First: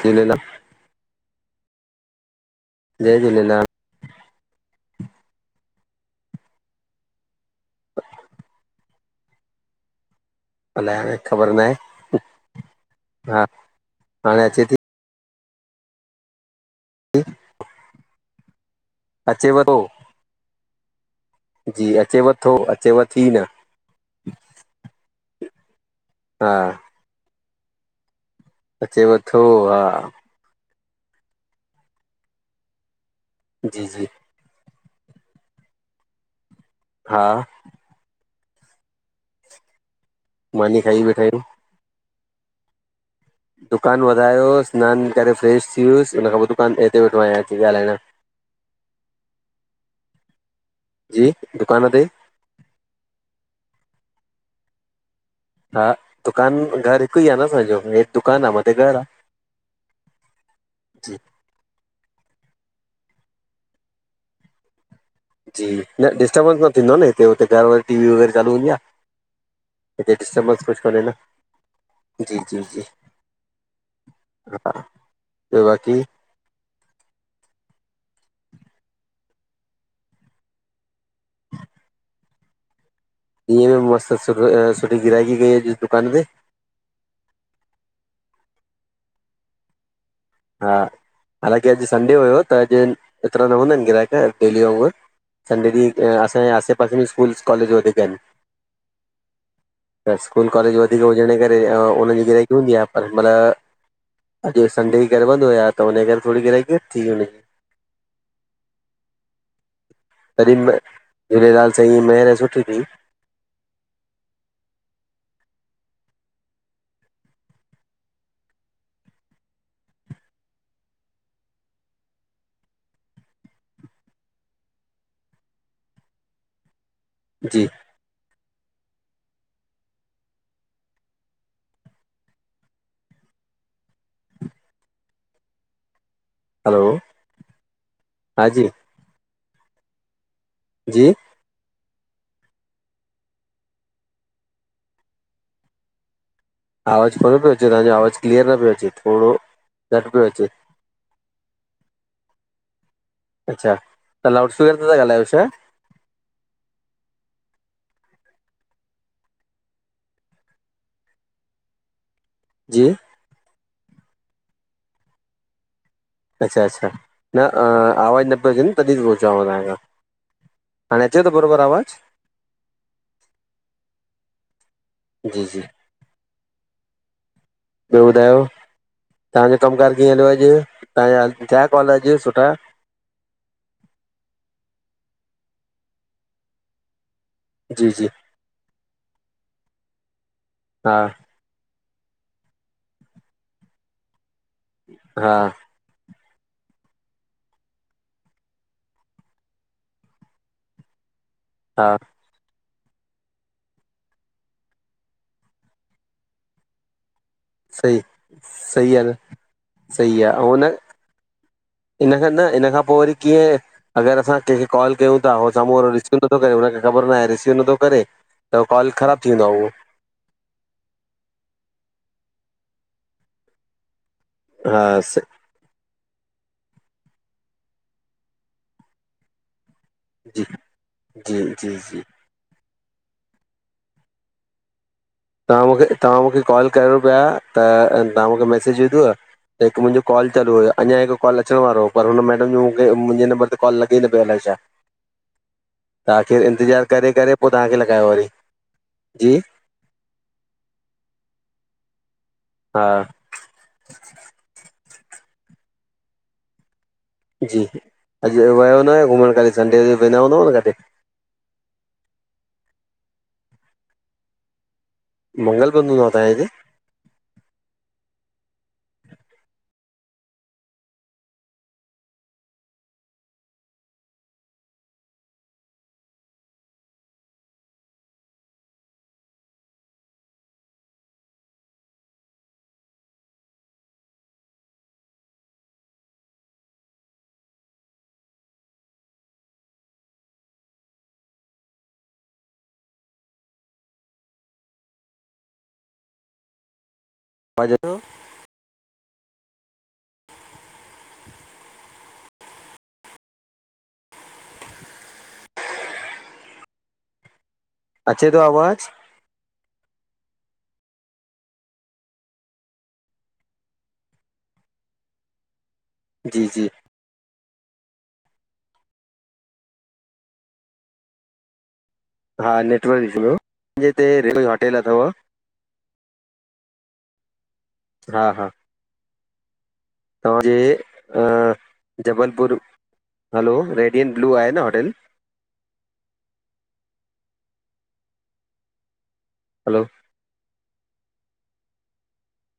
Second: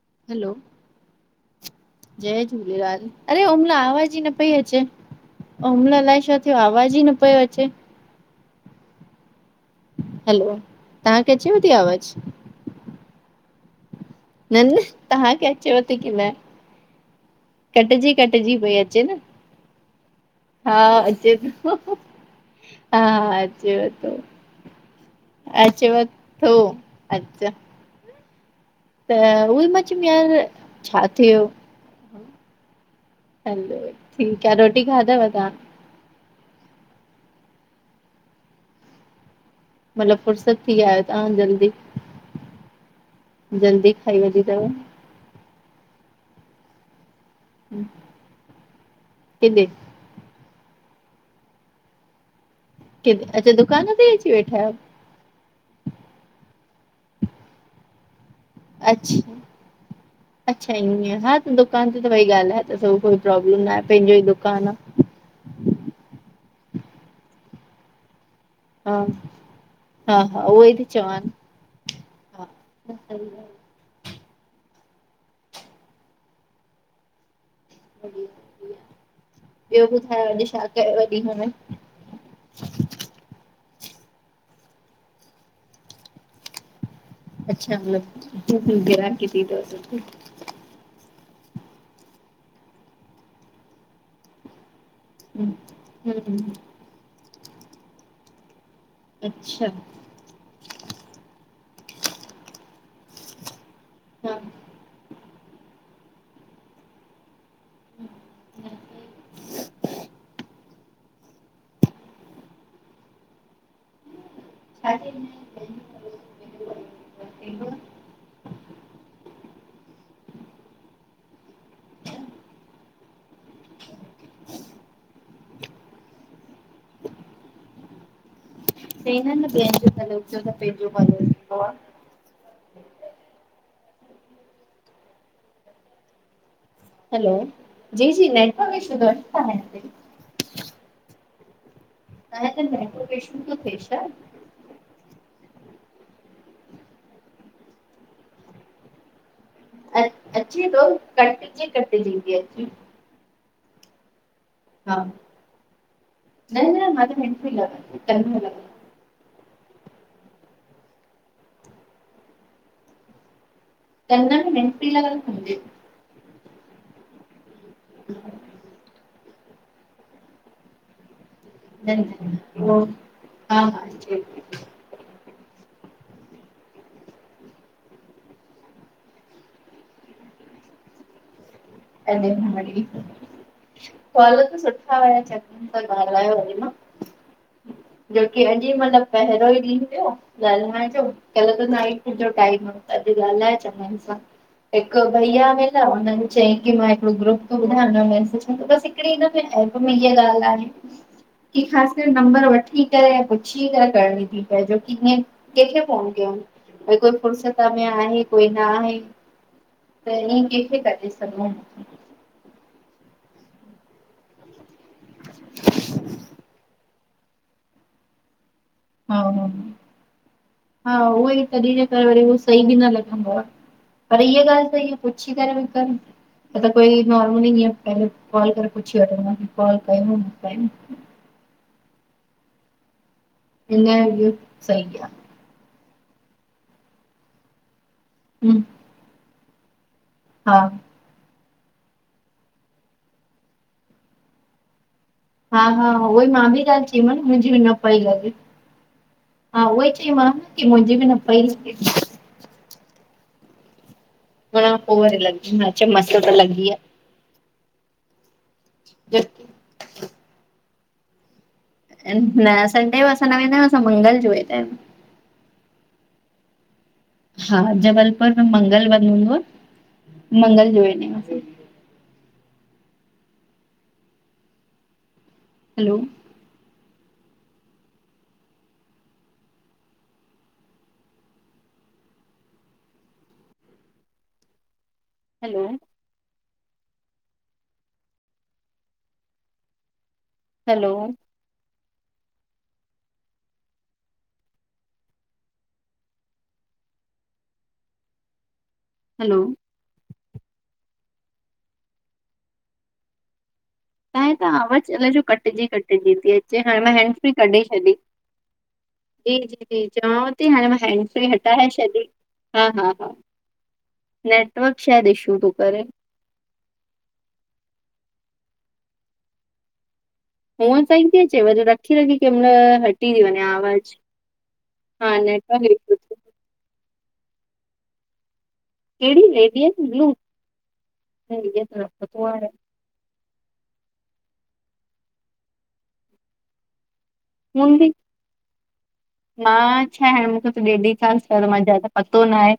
किलेल hello, जय झूलेलाल, अरे झूलेलाल उमल आवाज ई न पई अचे उमल अलाइए छा थियो आवाज ई न पियो अचे [inaudible] हैलो अलाए हाणे तव्हांखे ख़बर न अचेव थी आवाज? आहे हा हाणे न अचे न थी तव्हांखे अचेव थी की न कटजी कटजी पई अचे। न, अचेव तो हा अचे पियो अचेव थो अचेव हा थी न अचेव तो अचेव हा थो अचछा त अचेव थो उहो ई मां हा चैम यार छा थियो वियो जी ऐं जी ठीक कर ही खाधव तां? हा मतिलबु फुर्सत थी मानी विया खाई आयो वेठा तां आहियूं जल्दी। जल्दी दुकानु खाई वधी वधायो अथव। सनानु करे फ़्रेश थी वुसि उन खां पोइ दुकान ते हिते ह केॾे जी, दुकान ते। केॾे अॼु दुकान ते ई अची वेठा आहियो? हा दुकान घर हिकु ई आहे न असांजो दुकानु आहे मथे घरु आहे अछा अछा जी ईअं हा त दुकान ते वेई ॻाल्हाए न त असां खे काई प्रोब्लम न आहे पंहिंजो ई दुकान आहे। जी न डिस्टर्बंस न थींदो न हिते हुते घर वरी टी वी वग़रह हा हा हा डिस्टर्बेंस उहो ई कुझु ती कोन्हे न चवानि। जी हा जी जी न त हा ॿियो बाक़ी [unintelligible] ॿियो ॿुधायो अॼु छा कयव अॼ ॾींहुं में? ॾींहुं में मस्त सुठी गिरायकी कई अॼु दुकान ते। अच्छा मतलब गिराकि थी तव‌ बिल्कुल। हा हालांकि अॼु संडे हुयो त अॼु एतिरा न हूंदा आहिनि ग्राहक डेली वांगुरु। संडे हम्म ॾींहुं असांजे हम्म, आसे पासे में स्कूलस कॉलेज वधीक आहिनि। अच्छा त स्कूल कॉलेज व होलीडे हुजण जे करे उन्हनि जी गिराकी हुन्दी आ पर हा अंॼु संडे घर बंद हुया त उनजे करे थोरी ग्राहिकी घटि थी हूंदी। [inaudible] तॾहिं महिल झूलेलाल साईं महिर सुठी कई। [inaudible] जी चईंदा आहिन न ॿियनि जो भलो कयो त पंहिंजो भलो थींदो आ। हलो जी जी नेटवर्क इशू आहे हिते बि जी ताएं हुते नेटवर्क इशूं तो थे शा? आवाज़ कोन पियो अचे तव्हजो आवाज़ क्लीअर न पियो अचे थोरो घटि अं पियो अचे थो कटजी कटजी ती अचे। अच्छा लाउड स्पीकर ते हा था ॻाल्हायो छा न न मां त [unintelligible] जी कनन मे पी लॻल हुंदी। अच्छा अच्छा न आवाज़ु न पयो अचे न तॾहिं पयो चवां तांखां, हाण न न उहो हा हा अचे पई। जी जी ॿियो ॿुधायो तव्हांजो कमुकारु कीअं हलियो अॼु तव्हांजा थिया कॉल अॼु सुठा अे फल त सुठ ॻाल्हाकी जी जी अॼु मतलब पहिरों ई ॾींहुं थियो ॻाल्हाइण हा जो कल त टाइम अॼ ॻाल्हाए हिकु हा भइया मेलिया हुननि चयई मां हिक ग्रुप तो बुधायां हिन एप में इहा ॻाल्ह आहे। कि हा ख़ासि नंबर वठ पुछी करे पोइ फोन थी करणी पवे फुर्सत में सही आहे कोई न सही आहे न त ईअ कंहिंखे कजे इ खां न हिन खां पोइ वरी अगरि असां कंहिंखे काल कयूं था त हू साम्हूं वारो रिसीव नथो करे हुनखे ख़बर ही नथी पवे करे त कॉल हा ख़राबु थी ह वेंदो आहे उहो हा उहो ई त सही बि न लॻंदो आहे पर इीअ हा ॻाल्हि त स पुछी करे कनि कोई नॉर्मल ई कॉल करे पुछी वठो हुन खां कॉल जी कयोई जी जी जी सही आहे तव्हां मूंखे तव्हां मूंखे कॉल कयो पिया त तव्हां मूंखे आहे मैसेज विधव त हिकु मुंहिंजो कॉल चालू हा हुओ अञा हिकु कॉल अचण वारो हो पर हुन मैडम जो मूंखे मुंहिंजे नम्बर ते कॉल लॻे न पियो अलाए छा हा हा त उहोई आख़िर मां बि इंतज़ारु करे चयमु करे मुंहिंजी पोइ बि न तव्हांखे पई लॻायो वरी लॻे जी हा उहोई चईम न की मुंहिंजी बि न पई हा हुन पोइ लॻी मस त लॻी आहे जी अॼु विया न आहियो घुमण संडे ते वेंदा हूंदा न किथे न असां संडे जो न वेंदा आहियूं असां मंगल जो वेंदा आहियूं मंगल बंद हुदों आ तवांजे हिते? हा जबलपुर में मंगलवंद हूंदो आहे मंगल जो ॾीहं हैलो हलो हैलो आवाज अचे थो हैलो त त आवाज़ा कटिजी कटिजी थी अचे कहिं कॾिहं अचेव अचे थो आवाज़ु जी जी जी चवांव थी हाणे मां हैंड फ्री हटाए छॾी हा हा हा नेटवर्क शयद इशू तूं करे जी जी हू सही थी हटजी वञे हा नेटवर्क इशू हुयो थी मुंहिंजे आवाज हिते रेलवे होटेल अथव हा नेटवरक इशू हा हा कहिड़ी रेडियन ब्लू तव्हांजे त इअ त रखंदो आहे जबलपुर हलो रेडियंट ब्लू आहे न होटल हूंदी हलो मां छा हाणे मूंखे त डेडी त पतो न आहे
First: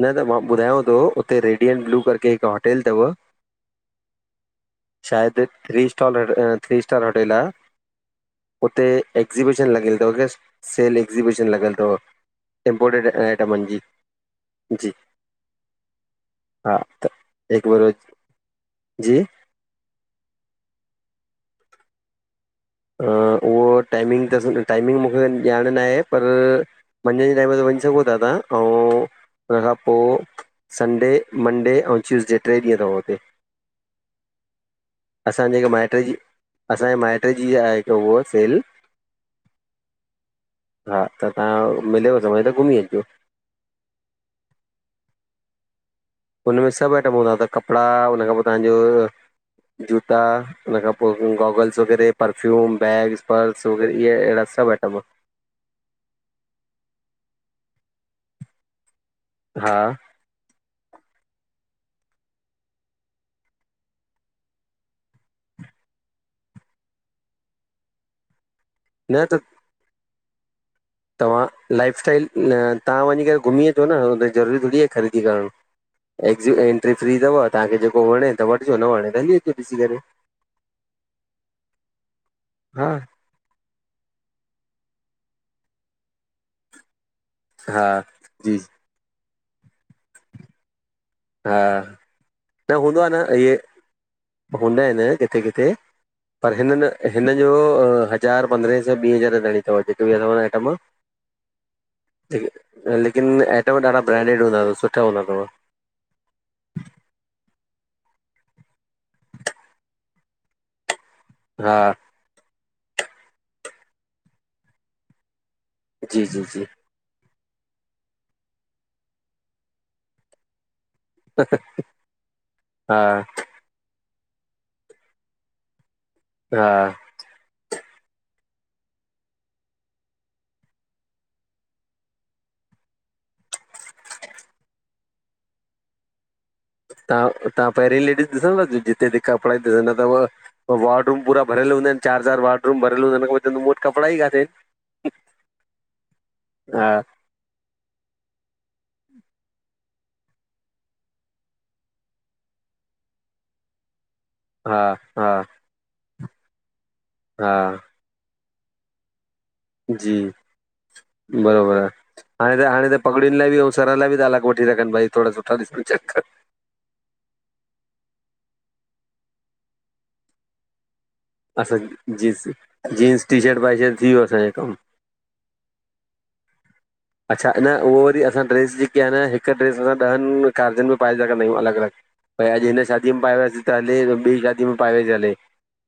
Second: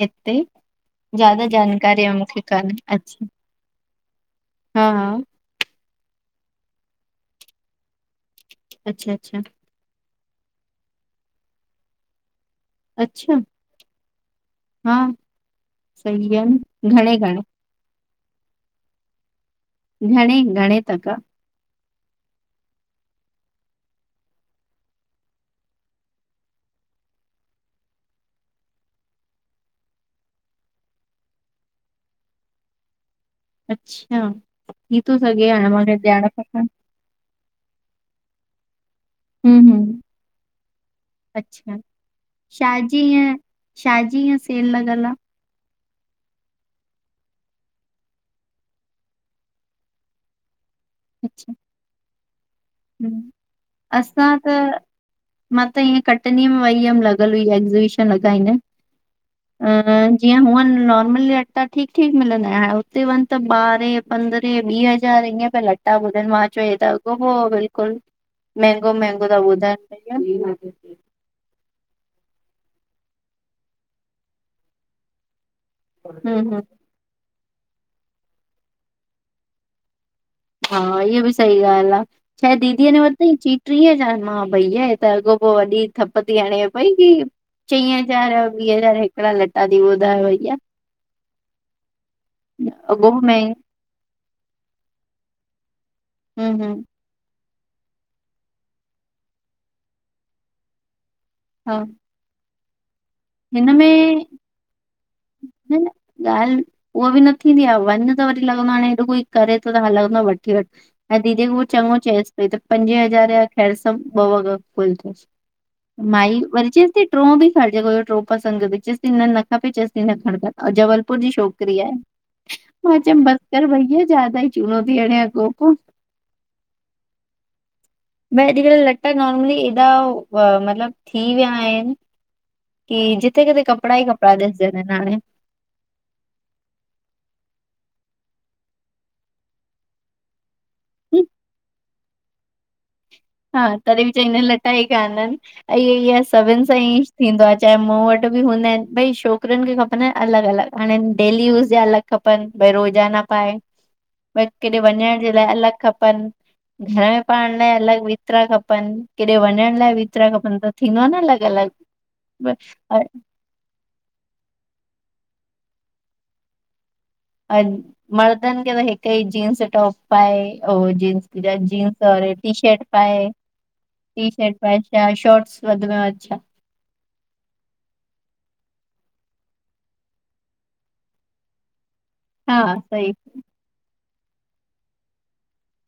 न त हिते मां ॿुधायांव थो उते ज्यादा रेडियंट ब्लू जानकारी करके मूंखे हिकु कान्हे होटल अथव अचछा शायदि थ्री स्टार होटेल आहे हुते अच्छा अच्छा एक्ज़ीबिशन लॻिल अथव के सेल एक्ज़ीबिशन लॻिल अथव। इमपोटड अच्छा आइटमनि जी जी हा सही आहे हा न त घणे घणे हिकु भेरो जी घणे घणे काका उहो टाइमिंग त टाइमिंग मूंखे ॼाण न आहे पर मंझंदि जे टाइम ते वञी सघो था तव्हां ऐं हुन खां पोइ संडे मंडे ऐं टयूसडे टे ॾींहं अथव हुते अच्छा थी थो सघे असांजे हाणे जेके मूंखे माइट्र जी ॼाण खपनि असांजे माइट जी आहे हिकु उहा सेल हम हम हा त तव्हां मिलेव समय त घुमी छाजी अचिजो ईअं छाजी ही सेल लॻलि आहे हुनमें सभु आइटम हूंदा त कपिड़ा हुन खां पोइ तव्हांजा जूता हुनन खां पोइ अच्छा गोगल्स वग़ैरह परफ्यूम बैग्स हम्म। पर्स वग़ैरह इहे असां अहिड़ा त सभु आइटम मां त कटनी में वई हुयम लॻ लगल हुइ, हा जिय हुअ नो लटा ठीकु ठीकु मिलंदा हुते वञ त ॿारहें पंदरह वीह हज़ारअ ॿुधनि मां चयो हे अ हो बिल्कुलु महंगो न महंगो त था ॿुधाइन। [unintelligible] तव्हां लाइफस्टाइल तव्हां वञी करे घुमी अचो न ज़रूरी थोड़ी आहे ख़रीदी करण। हम्म एक्सिट हम्म एंट्री फ्री अथव तव्हांखे जेको वणे त वठिजो न वणे त हली अचो ॾिसी करे। हा इहा बि सही ॻाल्हि आहे छाहे हा दीदीअ न वरतई टीअ हज़ार मां। भईया है त अॻो पो वॾी थप थी हणे पई की चई हा हज़ार जी वीह हज़ार। [unintelligible] लटा दी ॿुधाए भईया। हा न हूंदो आहे अॻोपो न इहे महंग हूंदा आहिनि न किथे किथे। पर हम्म हम्म हिननि हिननि [unintelligible] हज़ार पंद्रहें सै ॿी हज़ार ताईी अथव जेके बि अथव आइटम। हा लेकिन हिन आइटम ॾाढा में ब्रांडेड हूंदा अथव सुठा हूंदा अथव। न ॻाल्हि उहा बि न थींदी आहे वञ त वरी लॻंदो आहे हाणे हेॾो कोई करे थो त ह लॻंदो आहे वठी वठ ऐं दीदी खे हू हा चङो चंइसि पई त पंजे हज़ार जा साॻियां ॿ वॻा कुल थियस जी माई जी जी वरी चवेसती टियों बि खण टियों पसंदि चेसपई न खपे न खण भला जवल। [unintelligible] छोकरी आहे हा मां चइमांस बसकर भैया जयदा चुनौती आहेती अॻोपो हा भई अॼुकल्ह लटा नॉर्मली एॾा मतलबु थी विया आहिनि की जिते किथे कपड़ा ई कपड़ा ॾिसजनि था हाणे। तव्हां पहिरीं लेडीस ॾिसंदव जिते त कपिड़ाई ॾिसंदा अथव न वार्डूम पूरा भरियल हूंदा आहिनि चार चार वार्डूम। हा तॾहिं बि चवंदा आहिनि लटा ई कोन्हनि ईंअ सभिनि सां हा ई थींदो आहे चाहे मूं वटि बि हूंदा आहिनि भई छोकिरियुनि खे खपनि अलॻि अलॻि हाणे डेली यूस जा अलॻि खपनि भई रोज़ाना पाए भाई किथे हा वञण हा जे लाइ अलॻि खपनि घर में हा पण लाइ अलॻि [unintelligible] खपनि केथे वञण लाइ जी खपनि त थींदो न अलॻि अलॻि बरोबरु आहे हाणे त हाणे त पगड़ियुनि लाइ बि ऐं सर लाइ बि त अलॻ वठी रखनि भई थोड़ा सुठा ॾिसनि चेक कनि। मर्दनि खे त हिकु ई जींस टॉप पाए जींस [unintelligible] जींस ओर टी शर्ट पाए जींस शर्ट वाई शर्ट थी वियो टी असांजो शर्ट कमु पाए छा शोर्टस वध में वध [unintelligible] अच्छा, न उहो वरी असां ड्रेस जेकी आहे न हिक ड्रेस असां ॾहनि कार्जनि में पाए सघंदा आहियूं अलॻि अलॻि भई, अॼ हा हिन सही शादी में पाहे वया सी त हले जे ॿी शादी में पाहे वया सी त हले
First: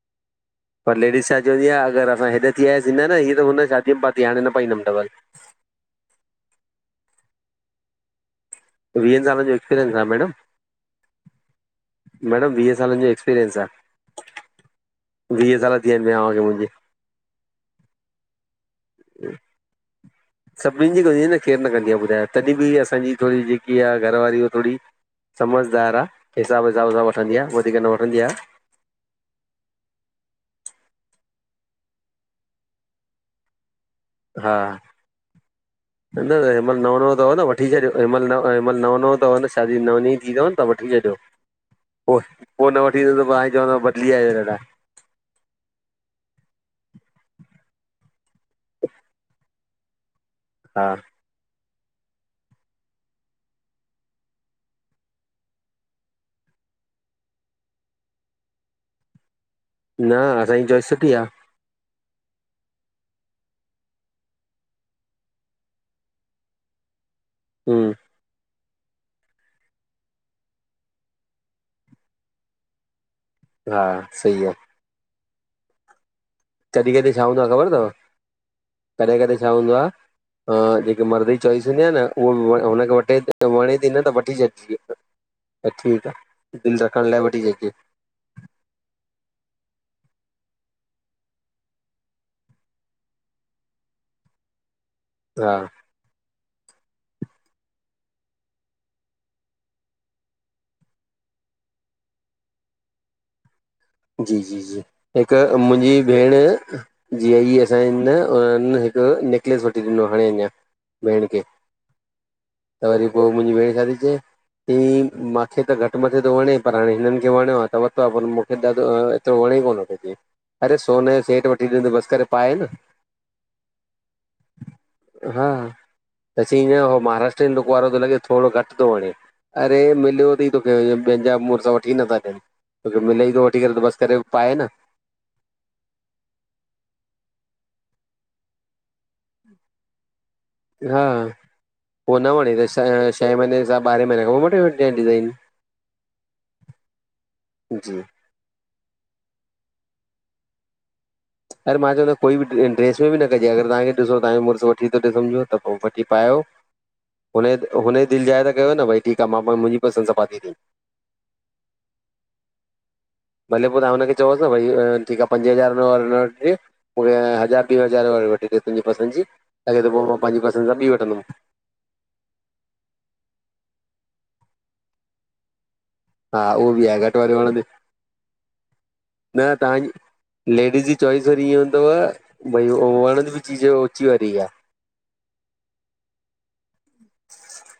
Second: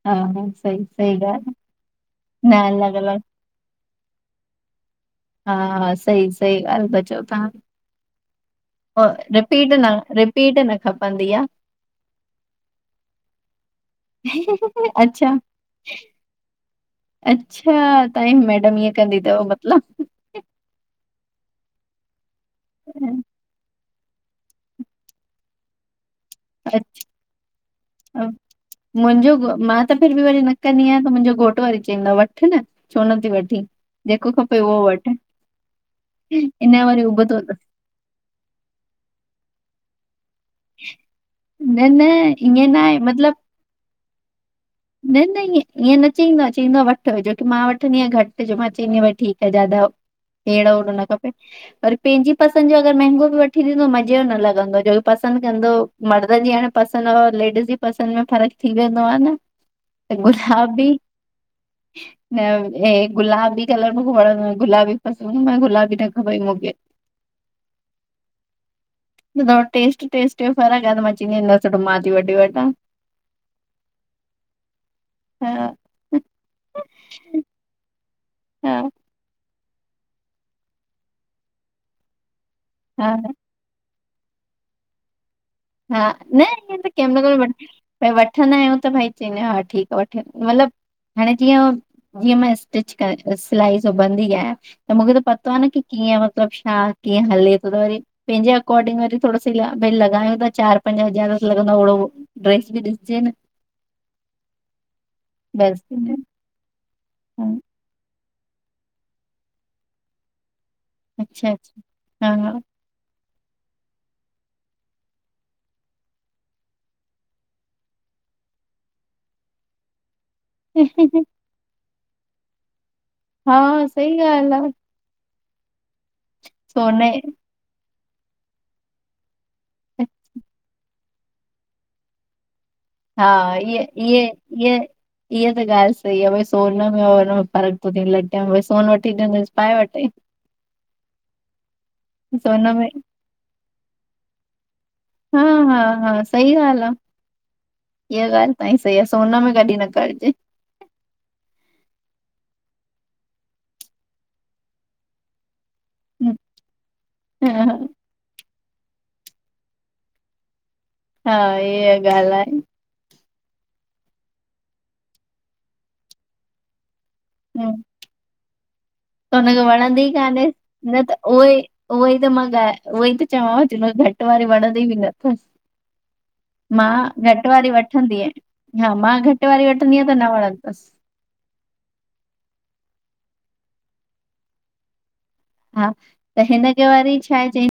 हा हा सही पर सही लेडीज़ छा ॻाल्हि। चवंदी आहे अगरि असां न हेॾे थी अयासी अलॻि न अलॻि न हिय त हुन। [unintelligible] [unintelligible] पाहिंदा न हूंदाव। हा हा सही सही ॻाल्हि चओ था तव्हां। वीहनि सालनि जो रिपीट न एक्सपीरियंस आहे मैडम रिपीट न खपंदी आ मैडम, वीह सालनि जो एक्सपीरियंस आ अच्छा वीह साल थी वया आहिन वियांह खे मुंहिंजे अच्छा, तव्हांजी मैडम ईअं कंदी अथव मतलब सभिन जी कंदी आ, केर न कंदी आहे ॿुधायो तॾहिं बि असांजी थोरी जेकी आहे घरवारी थोरी समझदार आ हिसाब अच्छा सा वॻा वठंदी आ मुंहिंजो मां त फिर बि वरी न कंदी आहियां त मुंहिंजो घोट पर वरि चईंदो वठ न छो नथी वठी, जेको हा खपे उहो वठ न न हिन इन महिल जो नओं वरी नओं अथव उबतो न अथसि। वठी छॾियो महिल महिल नओं नओं अथव छा [unintelligible] थी तव न त वठी छॾियो न न ईअं पोइ न आहे वठी सॻो त मतलब सुभाणे चवंदव [unintelligible] [unintelligible] न न ईअं ईअं न चईंदो आहे चईंदो आहे वठ जो की मां वठंदी आहियां घटि जो मां चईंदीयां ठीक ज्यादा अहिड़ो हा ओहिड़ो न खपे वरी पंहिंजी पसंदि जो अगर मंहिगो बि वठी ॾींदो मज़े जो न लॻंदो जो पसंदि कंदो मर्द जी हाणे पं असांजे लेडीज़ जे पसंदि में फ़र्क थी वेंदो आहे न न त असांजी गुलाबी चुआइस सुठी आ [unintelligible] न हे गुलाबी कलर मूंखे वणंदो आ गुलबी पंस आ, गुलाबी न खबई मूंखे हंह ॿुधायो टेस्ट टेस्ट जो फर्क आ तमां चईंदी आहियां न सुठो त मां थी वठी वठां हा, सही आ हा कॾीं कॾीं छा हूंदो आहे ख़बर अथव हा कॾहिं कॾहिं छा हूंदो आहे अ जेके मर्द जी चॉइस हूंदी आहे न उहा हा हुनखे व वणे थी न त [unintelligible] ठीकु हा न आहे ईंअ दिलि त रखण कंहिं लाइ वठी महिल छॾिजे बि वठंदा आहियूं त भई चईंदा आहियूं हा ठीक आ वठे मतलब हाणे जीअं जीअं मां स्टिच क सिलाई सिबंदी आहियां त मूंखे त पतो हा आहे न की कीअं मतलबु हा कीअं हले थो त वरी पंहिंजे अकोर्डिंग वरी थोरो सी भई लॻायूं था चार पजं हजार त लगंदो ओडो ड्रेस भी ॾिसजे न जी जी जी, हिक बेस्ट मुंहिंजी भेण जीअं हीअ असांजा हुन हिकु नेकलेस वठी ॾिनो हाणे अञां अच्छा अच्छा, हा हा पो मुंहिंजी भेण छा ती चए ही, मांखे त घटि मथे थो वणे पर हाणे हिननि खे वणियो आहे त वरितो आहे पर मूंखे दा एतिरो वणे ई कोन तीखे, अरे सोने जो सेट वठी ॾिनो बसि करे पाए न हा सही ॻाल्हि आ हा त स ईअं हो महाराष्ट्रनि लुक वारो थो लॻे थोरो घटि थो वणे अरे मिलियो अथई तोखे ॿियनि जा मुड़ुसु वठी नथा ॾियनि तोखे हा मिले ई थो वठी करे इहे त बसि करे इहे पाए न इहे इहा त ॻाल्हि सही आहे बई सोन में में फ़र्क [unintelligible] सोन वठी ॾिनस पाए वठे हा पोइ न वणे त सोन में छह छह महीने सां ॿारहें महीने खां पोइ वठी वटे हा हा हा सही ॻाल्हि आहे, जी इहा ॻाल्हि तं [unintelligible] सही आहे सोन में कॾहिं न करजे। अरे मां चवां तो कोई बि ड्रेस में बि न कजे। अगर तव्हांखे ॾिसो तव्हा‌जो मुर्स वठी तो ॾे थो सम्झो त वठी हा पायो हुन हुन दिल जाए त ॾियो न भई ठीकु आहे मां मुंहिंजी पसंद सां पाती हा इहा ॻाल्हि आहे भले पोइ तव्हां हुनखे चओसि न भई ठीकु आहे पंज हज़ार वार उ हज़ारॿी हम्म हज़ार वारी वठी ॾ [inaudible] त हुनखे वणंदी कान्हेस। सां ॿी न त वठंदुमि उहो ई उहई त मां उहई त चवां थी। [unintelligible] घट वारी वणंदी बि न नथस। हा उहो बि मां आहे घटि वणंदी वारी वठंदी आ। मां घट न वारी तव्हांजी वठंदी आ त न वणंदी तस। [unintelligible] चॉइस वरी इयो तव भई वणंद बि चीजे ऊची वारी आह। हा त हिनखे वरी छाह चई